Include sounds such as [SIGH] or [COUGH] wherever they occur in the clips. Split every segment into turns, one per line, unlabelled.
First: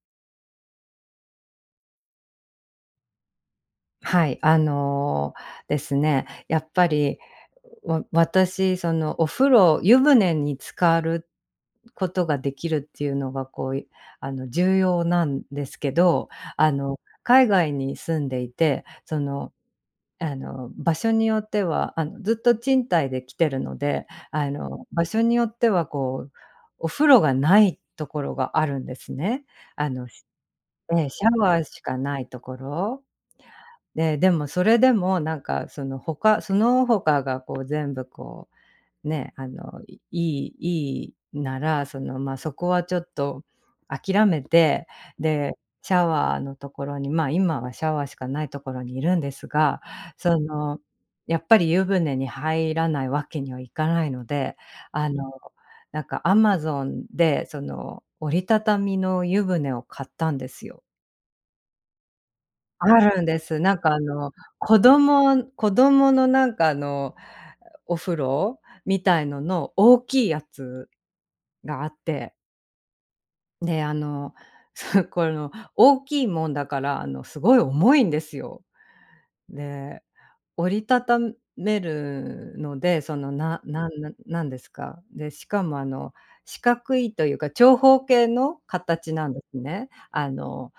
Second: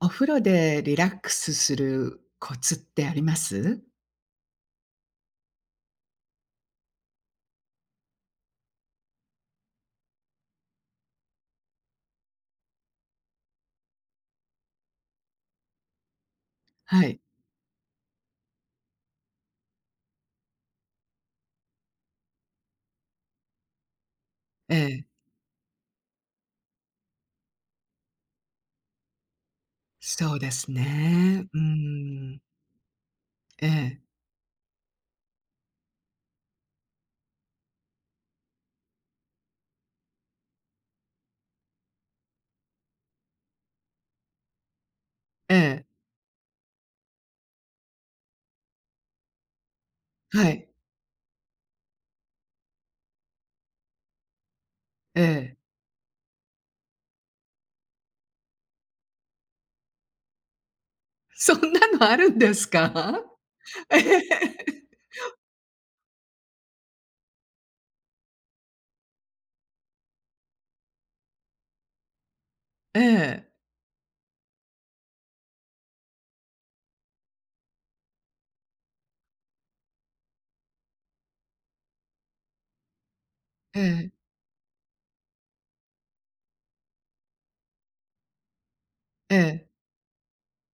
お風呂でリラックスするコツってあります？
はい、ですね、やっぱり、私、お風呂湯船に浸かることができるっていうのが、こう、いあの、重要なんですけど、あの、
はい。
海外に住んでいて、場所によっては、ずっと賃貸で来てるので、
え
場
え。
所によっては、お風呂がないところがあるんですね。あの、し
そうです
ええ、シャ
ね。う
ワ
ー
ーしかないと
ん。
ころ。
ええ、
でもそれでもなんかその他がこう全部こう、ね、あの、いいいいいなら、ま、あそこはちょっと諦めて、
え
で、
え、
シャワーのところに、今はシャワーしかないところにいるんですが、そ
はい、
の、やっぱり湯船に入らないわけにはいかないので、あ
え
の、
え。
なんかアマゾンでその折りたたみの湯船を買ったんですよ。
そんなのあるんです
あ
か？
るんです。
[LAUGHS] え
子
え。
供子供のお風呂みたいのの大きいやつがあって、で、あの、[LAUGHS] そこの大きいもんだから、すごい重いんですよ。で、折りたためるので、その、な
え
なんな
え、
なんですか、で、しかも四角いというか長方形の形なん
え
です
え、
ね。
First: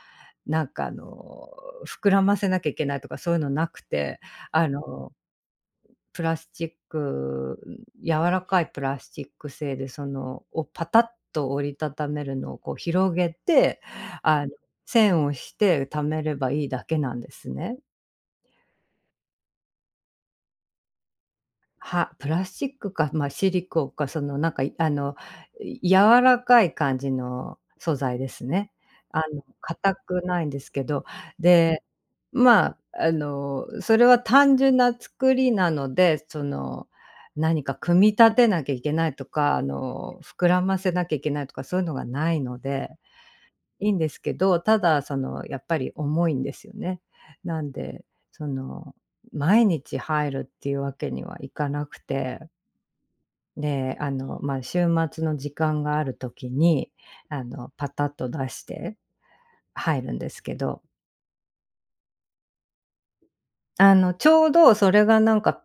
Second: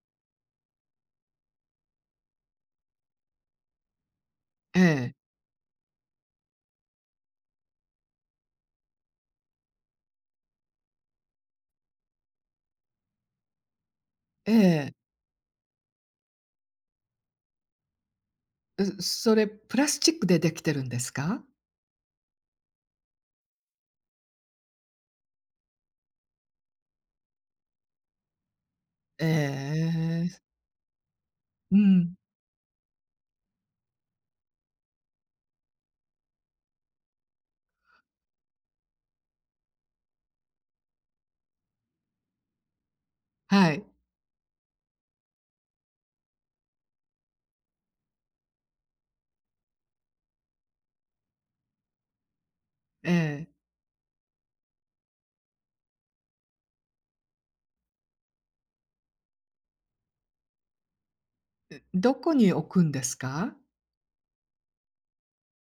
なんかあの、膨らませなきゃいけないとかそういうのなくて、あ
え
の、
え、
プラスチック柔らかいプラスチック製でをパタッと折りたためるのをこう広げて、あ
え
の、
え、
線をして溜めればいいだけなんですね。
それプラスチックでできてるんですか？
プラスチックか、まあ、シリコンか、そのなんか、いあの、い柔らかい感じの素材ですね。
え
硬く
ええ。
ないんですけど、
う
で、
ん、
まあ、それは単純な作りなので、何か組み立てなきゃいけないとか、膨らませなきゃいけないとか、そういうのがないので
はい、
いいんですけど、ただやっぱり重いんですよね。なんで、その、毎日入るっていうわけにはいかなくて、
ええ。
で、まあ、週末の時間がある時に、パタッと出して入るんですけど、
どこに置くんですか？
ちょうどそれがなんか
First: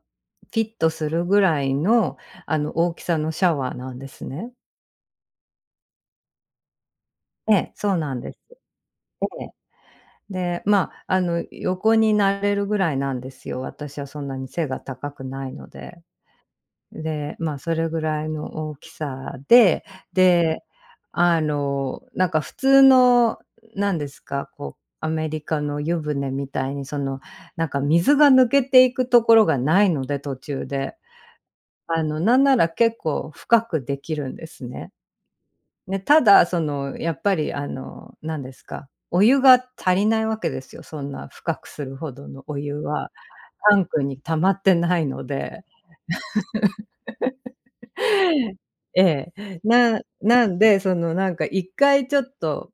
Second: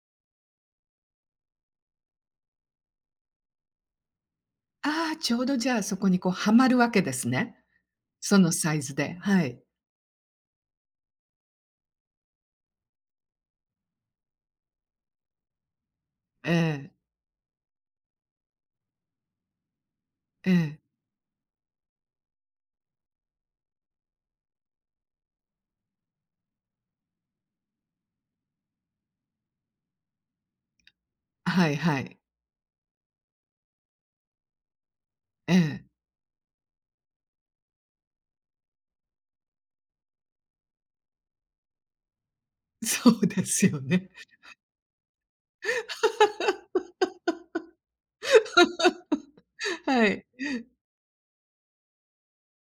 フィットするぐらいの、大きさのシャワーなんですね。
ああ、ちょうどじゃあそこにこうはまるわけです
え
ね。
え、そうなんで
そ
す。
のサイズで、は
ええ。
い。
で、まあ、横になれるぐらいなんですよ。私はそんなに背が高くないので。
ええ、
で、まあ、それぐらいの大きさで、
え
で、
え、
なんか普通の、なんですか、こう、アメリカの湯船みたいに、なんか水が抜けていくところがないので、途中で。
はいはい。
なんなら結構深くできるんですね。
ええ、
ね、ただ、やっぱり、なんですか、お湯が足りないわけですよ。そんな深くするほどのお湯
[LAUGHS] そ
は、
うです
タ
よ
ンク
ね。
に溜まってないので。ええ。な
はい。
なんで、なんか一回ちょっと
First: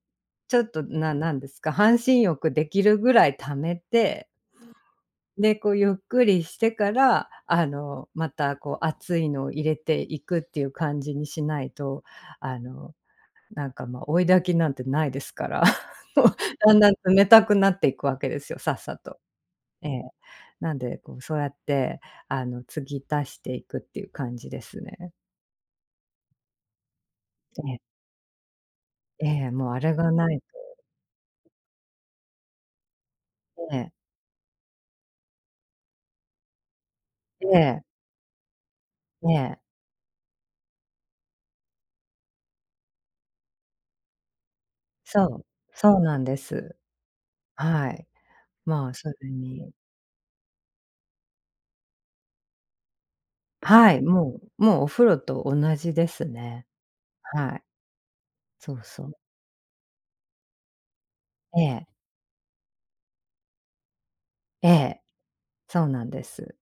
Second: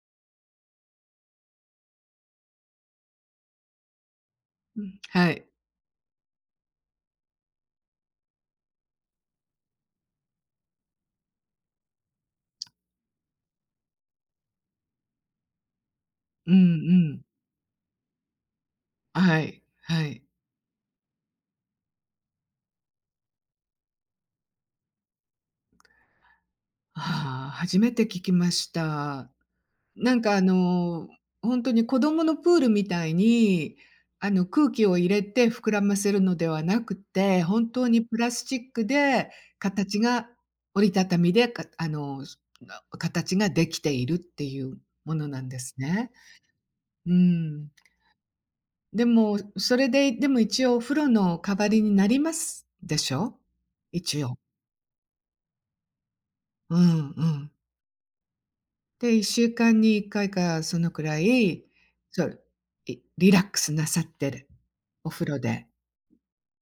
ちょっと、なんですか、半身浴できるぐらい溜めて、
うん、はい。
で、こうゆっくりしてから、またこう熱いのを入れていくっていう感じにしないと、あの追い焚きなんてないですから、[LAUGHS]
うんう
だんだん
ん。
冷たくなっていくわけですよ、さっさと。
はい、
え
は
え。
い。
なんで、こう、そうやって、継ぎ足していくっていう感じですね。
ああ、
え
初
え、
めて聞きまし
え
た。
え、もうあれが
なん
な
か
い
ほんとに子供のプールみたい
と
に、
ね
空気を入れて膨らませるのではなくて、
え
本
え、
当にプラスチック
え
で
え、
形が折りたたみで、かあの、な形ができているっていうも
そ
のな
う、
んです
そう
ね。
なんです。
うん。
はい。まあ、
で
それ
も、
に
それで、でも一応お風呂の代わりになりますでしょ？
はい、
一応。
もうお風呂と同じですね。
うんうん。
はい、そうそう。
で、1週間に1回かそのくら
え
い、
え、
そう、リラックスなさってる。
ええ、
お風呂で。
そうなんです。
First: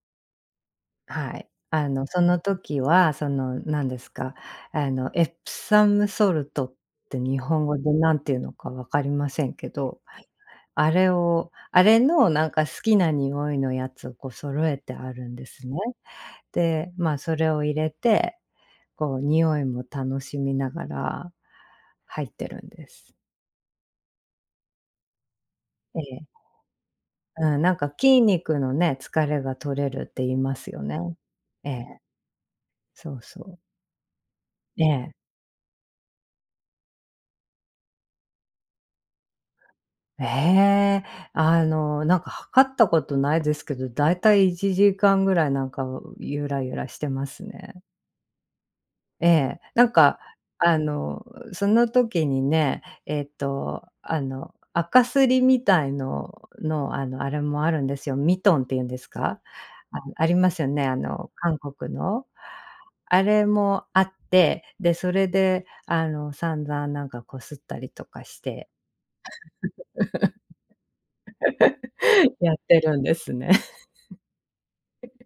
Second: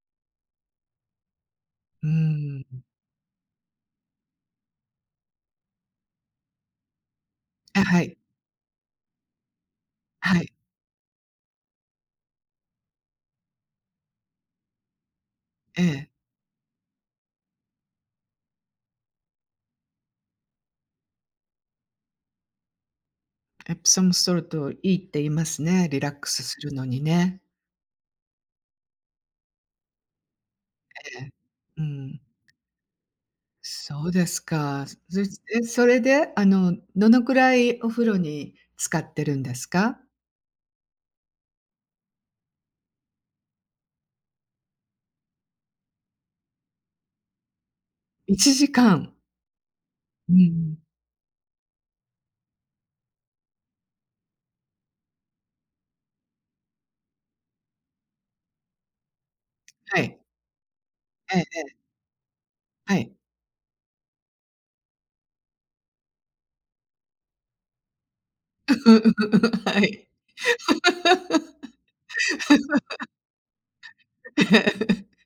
はい。
う
その
ー
時
ん。
は、何ですか、エプサムソルトって日本語
あ、
で
はい。
何ていうのか分かりませんけど、
はい。
あれをあれのなんか好きな匂いのやつをこう揃えてあるんですね。
ええ。
で、まあ、それを入れて、こう匂いも楽しみながら入ってるんです。
エプソムソルトいいって言いますね、リ
え
ラッ
え。
クスするのにね。
うん、なんか筋肉のね、疲れが取れるって言いますよね。
ええ。
え
う
え、
ん。
そうそう。
そうです
え
か。
え。
それで、どのくらいお風呂に浸かってるんですか
ええ、なんか測ったことないですけど、だいたい1時間ぐらいなんかゆらゆらしてますね。
？1時間。
ええ、
うん、
あの、その時にね、赤すりみたいのの、あれもあるんですよ。ミトンっていうんですか？
はい。
ありますよね、
ええ
韓
え
国の。
はい。
あれもあって、で、それで散々なんかこすったりとかして
[LAUGHS] はい。
やってるんですね。[LAUGHS]
[LAUGHS]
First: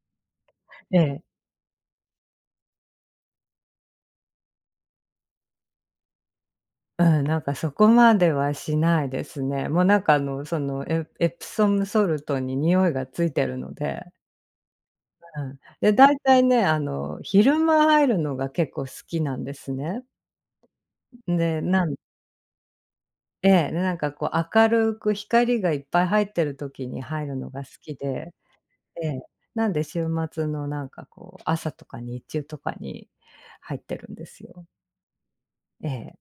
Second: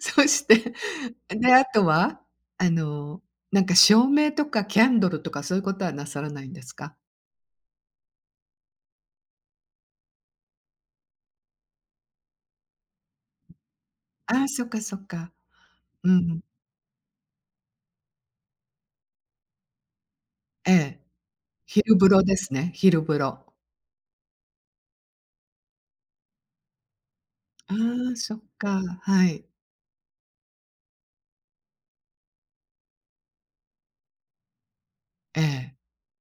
そして、
ええ。
で、あとは、あの、なんか照明とかキャンドルとかそういうことはなさらないんですか？
うん、なんかそこまではしないですね。もうなんかエプソムソルトに匂いがついてるので、
ああ、そっかそっか。
うん。で、
う
大
んうん。
体ね、昼間入るのが結構好きなんですね。
ええ。
で、なん
昼風呂ですね、昼風呂。
ええ、で、なんかこう明るく光がいっぱい入ってる時に入るのが好
あ
き
あ、
で、
そっか、
ええ、
はい。
なんで週末のなんかこう、朝とか日中とかに入ってるんですよ。
ええ。
ええ、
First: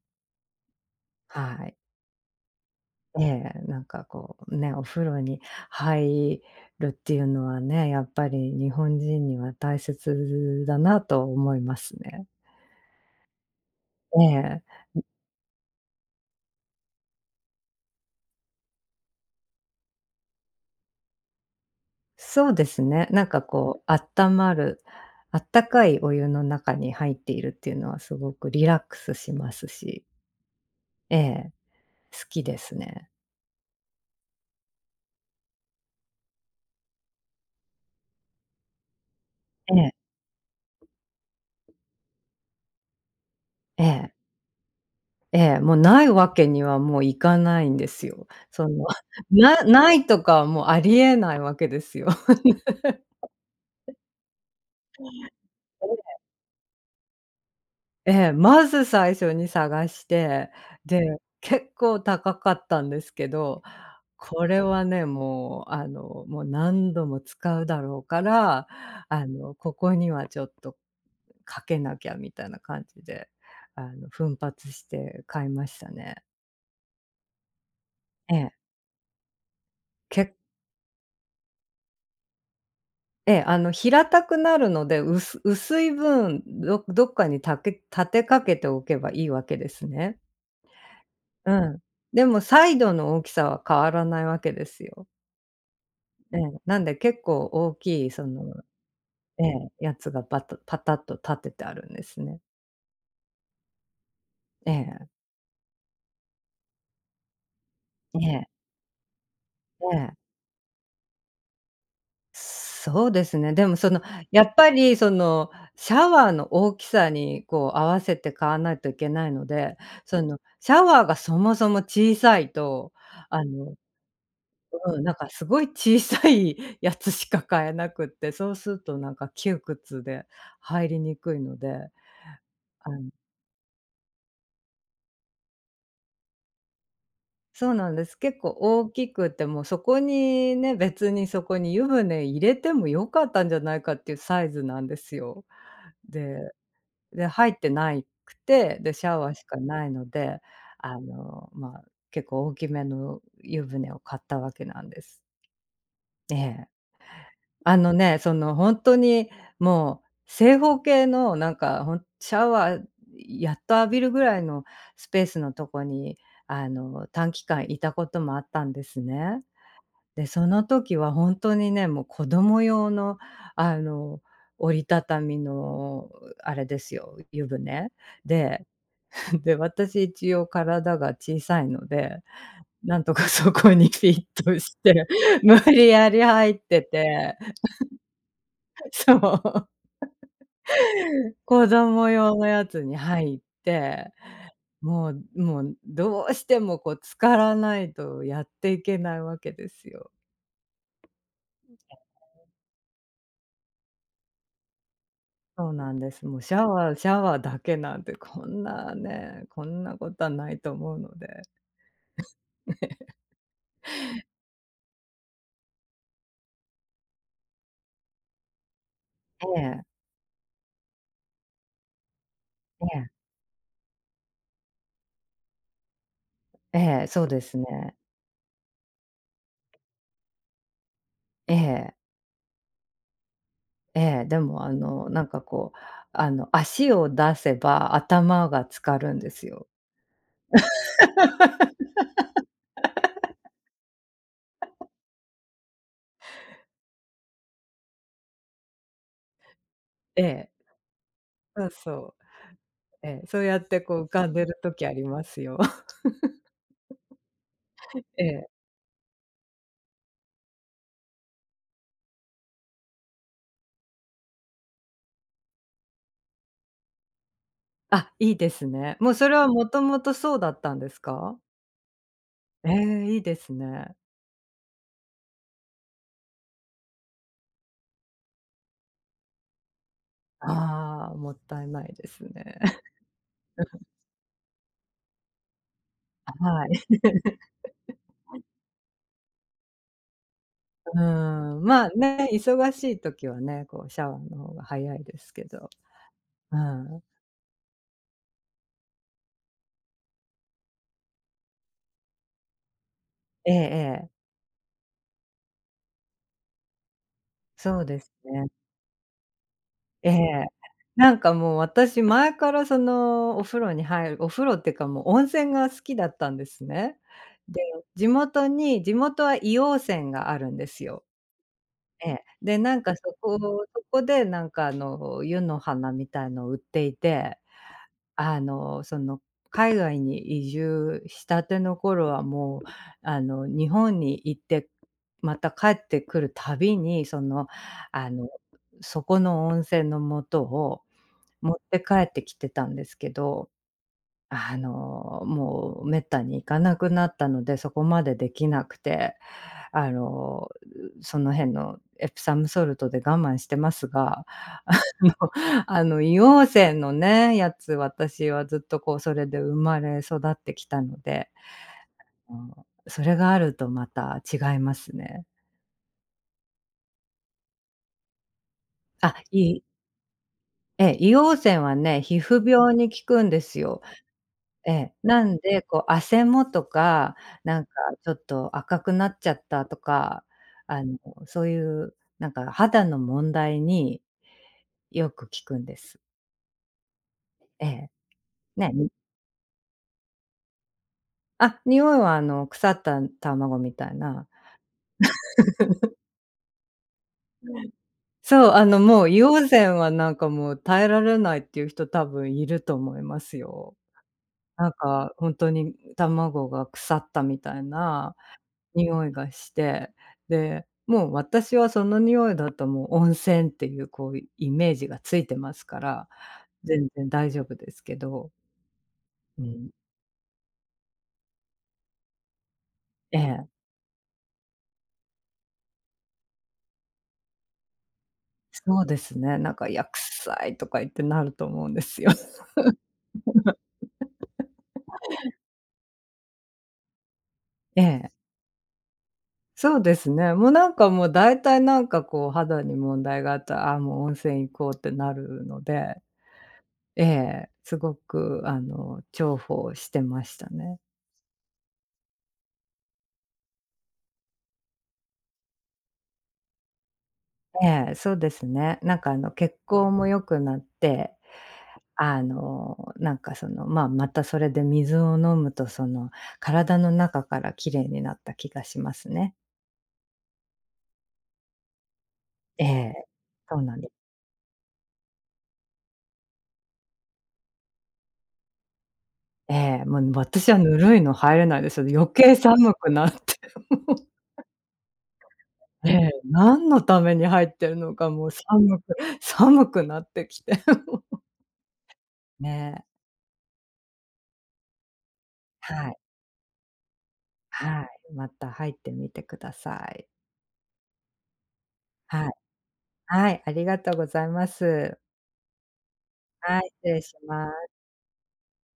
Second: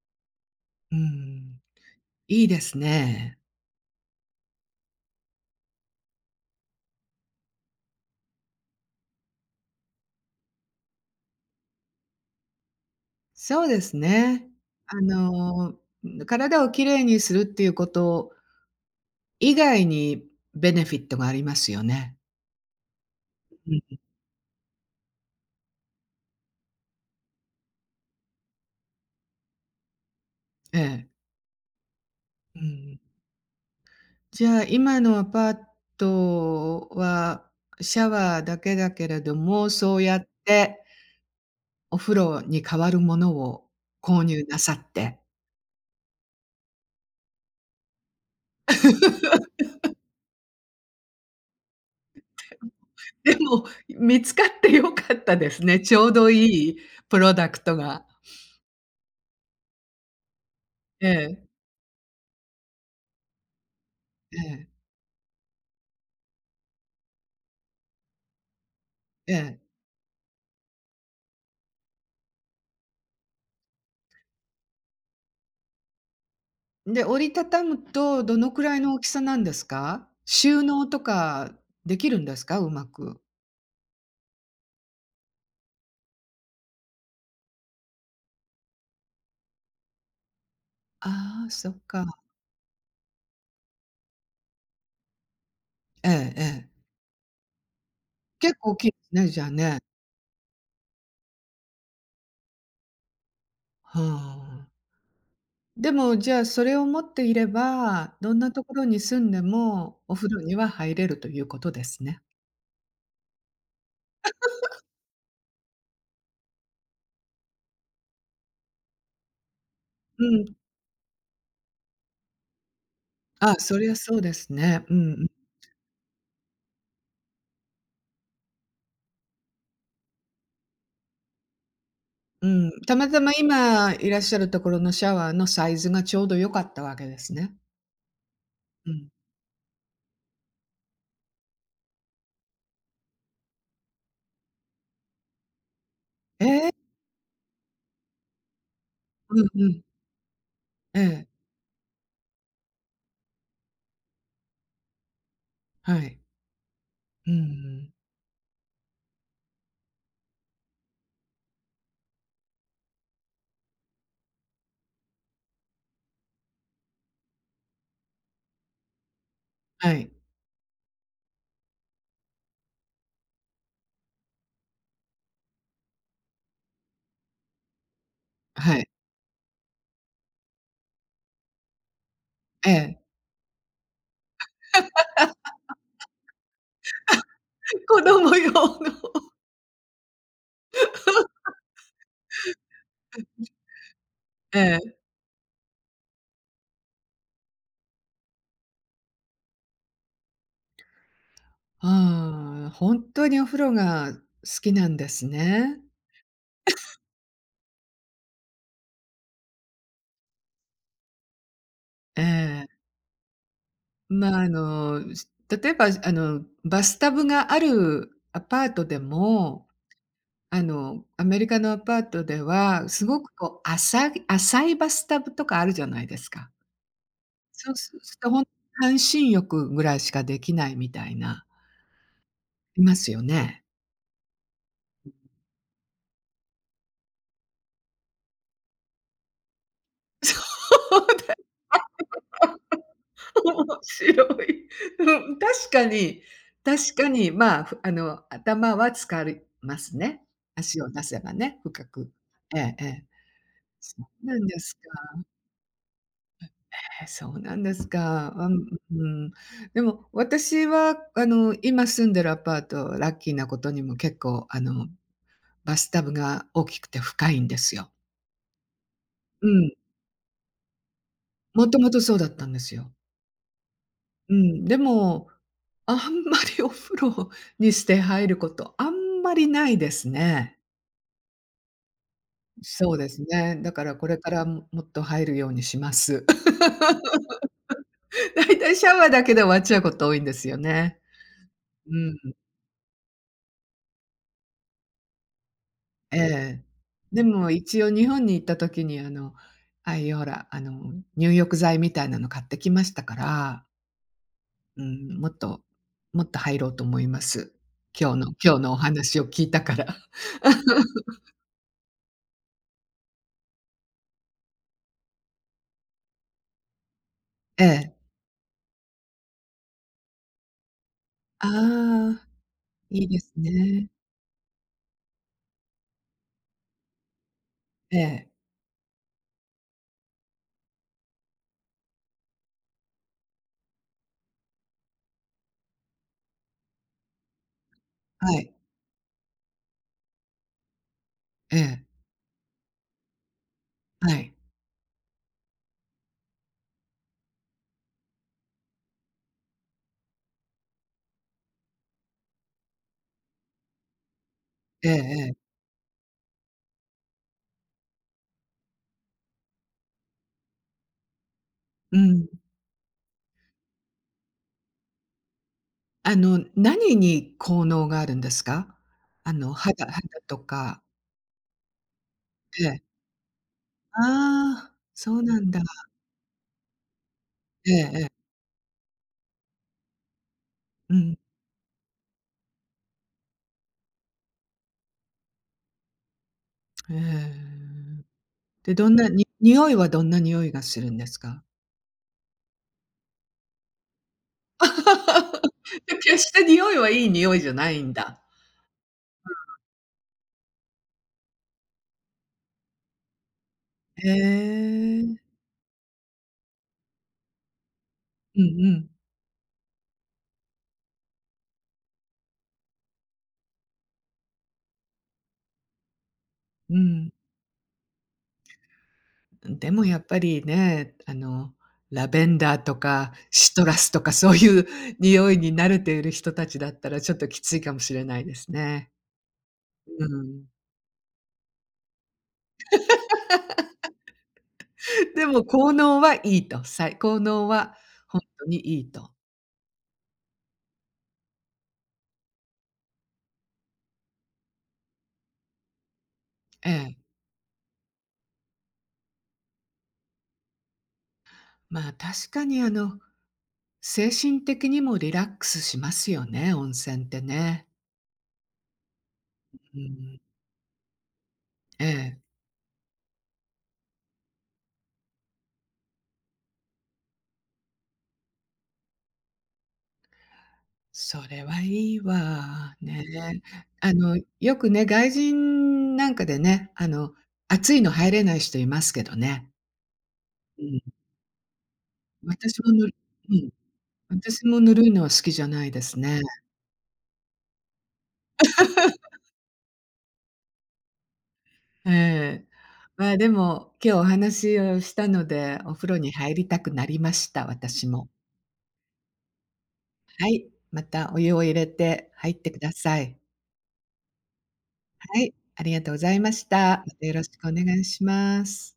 うん。
はい。
いいです
え
ね。
え、なんかこうね、お風呂に入るっていうのはね、やっぱり日本人には大切だなと思いますね。
そうです
え
ね。
え、
あの、体をきれいにするっていうこと以外にベネフィットがありますよね。
そうですね。なんか
う
こ
ん、
う、あったまる、あったかいお湯の中に入っているっていうのはすごくリラックスしますし、
ええ。
ええ、好き
う
です
ん。
ね。
じゃあ、今のアパートはシャワーだけだけれども、
ええ、
そうやってお風呂に代わるものを
ええ、
購入なさって。
ええ、もうないわけにはいかないんですよ。ないとかはもうありえないわけですよ。
でも、見つかって良かったですね。ちょう
[LAUGHS]
どいいプロダクトが。
ええ、まず最初に探して、で、
ええ、
結構高かったんですけど、
え
これ
え、
はね、もう、もう何度も使うだろうから、
ええ。
ここにはちょっとかけなきゃみたいな感じで、奮発して買いましたね。
で、折りたたむと
え
どの
え、
くらいの大きさなんですか？
け
収納とかできるんですか？うまく。
ええ、平たくなるので、薄い分、っかに立てかけておけばいいわけですね。
ああ、
う
そっ
ん。
か。
でもサイドの大きさは変わらないわけですよ。
ええ
ええ、
ええ。
なんで結構大きいその、
結構大きいですね、じ
え
ゃあ
え、
ね。
やつがバタパタッと立ててあるんですね。
はあ。
ええ、
でも、じゃあ、それを持っていれば、
え
どん
え、
なところに住んで
え
も、
え。
お風呂には入れるということですね。
そうですね。でもやっぱりシャワーの大きさにこう合わせて買わないといけないので、そ
う
の
ん。
シャワーがそもそも小さいと、あ
あ、
の
そりゃそうですね。うん
うん、
う
なん
ん。
かすごい小さいやつしか買えなくって、そうするとなんか窮屈で入りにくいので、
うん。
あ
たま
の
たま今いらっしゃるところのシャワーのサイズがちょうど良かったわけですね。
そうなんです。結構大
うん。
きくて、もうそこにね、別にそこに湯船入れても良かったんじゃないかっていうサイズなんですよ。
え
で
え？
で、入ってないくて、で、シャワー
う
し
ん
か
うん。
ないので、
ええ、
まあ、結構大きめの湯船を買ったわけなんです。
はい。
ええ。
うんう
あ
ん。
のね、その本当にもう正方形のなんか、シャワーやっと浴びるぐらいのスペースのとこに、短期間いたこともあったんですね。
はい、
で、その時は本当にね、もう子供用の、あの、折りたたみのあれですよ、湯船で、
はい。
[LAUGHS] で、私一応体が小さいので、
え
な
え。
んとか [LAUGHS] そこにフィットして、[LAUGHS] 無理やり入ってて、
[LAUGHS] 子供用の。
[LAUGHS] そう、子供用のやつに入って、
[LAUGHS] ええ。
もうどうしてもこう浸からないとやっていけないわけですよ。
ああ、本当にお風呂が好きなんです
そう
ね。
なんです。もうシャワーだけなんて、こんなね、こんなことはないと思うので。
ええ。まあ、例えば、バスタブがあるアパートで
え
も、
え、
アメリカのアパートでは、
え
す
え、
ごくこう、浅い浅いバスタブとかあるじゃないですか。
ええ、そうですね。
そうすると、半身浴ぐらいしかできないみたいな、
ええ、
いますよね。
ええ、でもなんかこう、足を出せば頭が浸かるんですよ。
[LAUGHS] そう。面白い。うん、確かに確かに、まあ、ふあの、頭は疲れますね。
ええ、
足を出せばね、
そう
深く。
そ
ええええ。
う。ええ、そうやって
そ
こう浮
う
かん
な
で
ん
る
です
時あり
か。
ますよ。[LAUGHS]
ええ、そうなんです
え
か。う
え。
んうん。でも、私は、今住んでるアパート、ラッキーなことにも結構、バスタブが大きくて深いんですよ。
あ、いいですね。もうそれ
う
はも
ん、
ともとそうだったんですか？
もともとそうだったんで
え
すよ。
え、いいですね。
うん、でもあんまりお風呂にして入ること、[LAUGHS] あんまりないですね。
ああ、もったいないですね。
そ
[LAUGHS]
うですね。だからこれから、もっと入るようにします。
はい。
[LAUGHS] だいたいシャワーだけで終わっちゃうこと多いんですよね。
うん、まあ、
うん、
ね、忙しい時はね、こうシャワーの方が早いですけど。
え
う
え。
ん。
でも一応日本に行った時に、ああいうほら、入浴剤みたいなの買ってきましたか
ええ
ら、
ええ、
うん、もっともっと入ろうと思います。
そうで
今
す
日の
ね。
今日のお話を聞いたから。
ええ。
[LAUGHS]
なんかもう私前からそのお風呂に入るお風呂っていうかもう温泉が好きだったんですね。で、
ええ。
地元は硫黄泉があるんですよ。
あ
ええ。
あ、
で、なんか
いい
そ
です
こそ
ね。
こでなんか湯の花みたいのを売っていて
ええ。
あの、その、海外に移住したての頃はもう、日本に行って、また帰ってくるたびに、あの、
はい。
そこの温泉の素を持っ
え
て
え、
帰ってきてたんですけど、
はい。
もう滅多に行かなくなったので、そこまでできなくて、あの、その辺のエプサムソルトで我慢してますが。
ええええ。
[LAUGHS] 硫黄泉のね、やつ、私はずっとこう、それで生まれ育ってきたので、
うん。
うん、それがあるとまた違いますね。
何に効能があるんですか？
あ、い
肌とか。
ええ、硫黄泉はね、皮膚
え
病
え。
に効くんですよ。
あ
え
あ、
え、
そう
なん
なんだ。
で、こう、汗もとか、なん
え
か
ええ
ちょっ
え。
と赤くなっちゃったとか、あ
う
の、
ん。
そういうなんか肌の問題によく効くんです。
へ
ええ、
え。
ね、
で、
に、
どんな匂いがするんですか？
あ、匂いは腐った卵みたいな。
[LAUGHS] で、決して匂いはいい匂いじゃないんだ。
そう、もう溶泉はなんかもう耐えられないっていう人多分いると思いますよ。
へ
なんかほ
え。
んとに卵が腐ったみたいな
うんうん。
匂いがして、で、もう私はその匂いだともう温泉っていうこうイメージがついてますから、
う
全然
ん、
大丈夫ですけど、う
で
ん。
もやっぱりね、ラベンダーとか
ええ、
シトラスとかそういう匂いに慣れている人たちだったらちょっときついかもしれないです
そう
ね。
ですね、なんか「いや、
う
臭
ん。
い」とか言ってなると思うんですよ。[LAUGHS]
[LAUGHS] でも効能はいいと、効能は
ええ。
ほんとにいいと。
そうですね。もうなんかもう大体なんかこう肌に問題があったら、あ、もう温泉行こうってなるので、
ええ。
ええ、すごく重宝してましたね。
まあ、確かに精神的にもリラックスしますよね、温泉ってね。
ええ、そうですね。なんか血
う
行も
ん。
良くなって、
ええ。
まあ、またそれで水を飲むとその、体の中から綺麗になった気がしますね。
それはいい
え
わ。ね。
え、そうなんです。
よくね、外人なんかでね、暑いの入れない人いますけどね。
ええ、もう私は
う
ぬ
ん。
るいの入れないですよ。余計
私も
寒
ぬ
く
る
なっ
う
て。
ん、私もぬるいのは好きじゃないで
え
す
え、
ね。
何のために入ってるのか、もう寒く [LAUGHS] 寒くなってきて。[LAUGHS]
ええ。
ね、
まあ、でも、今日お話をしたので、
は
お風
い、
呂に入りたくなりました、
は
私
い、
も。
また入ってみてください。
はい、またお湯を入れて
は
入
い、
ってください。
はい、ありがとうございます。
はい、ありがとうございまし
はい、
た。
失
ま
礼
たよ
し
ろしく
ま
お願
す。
いします。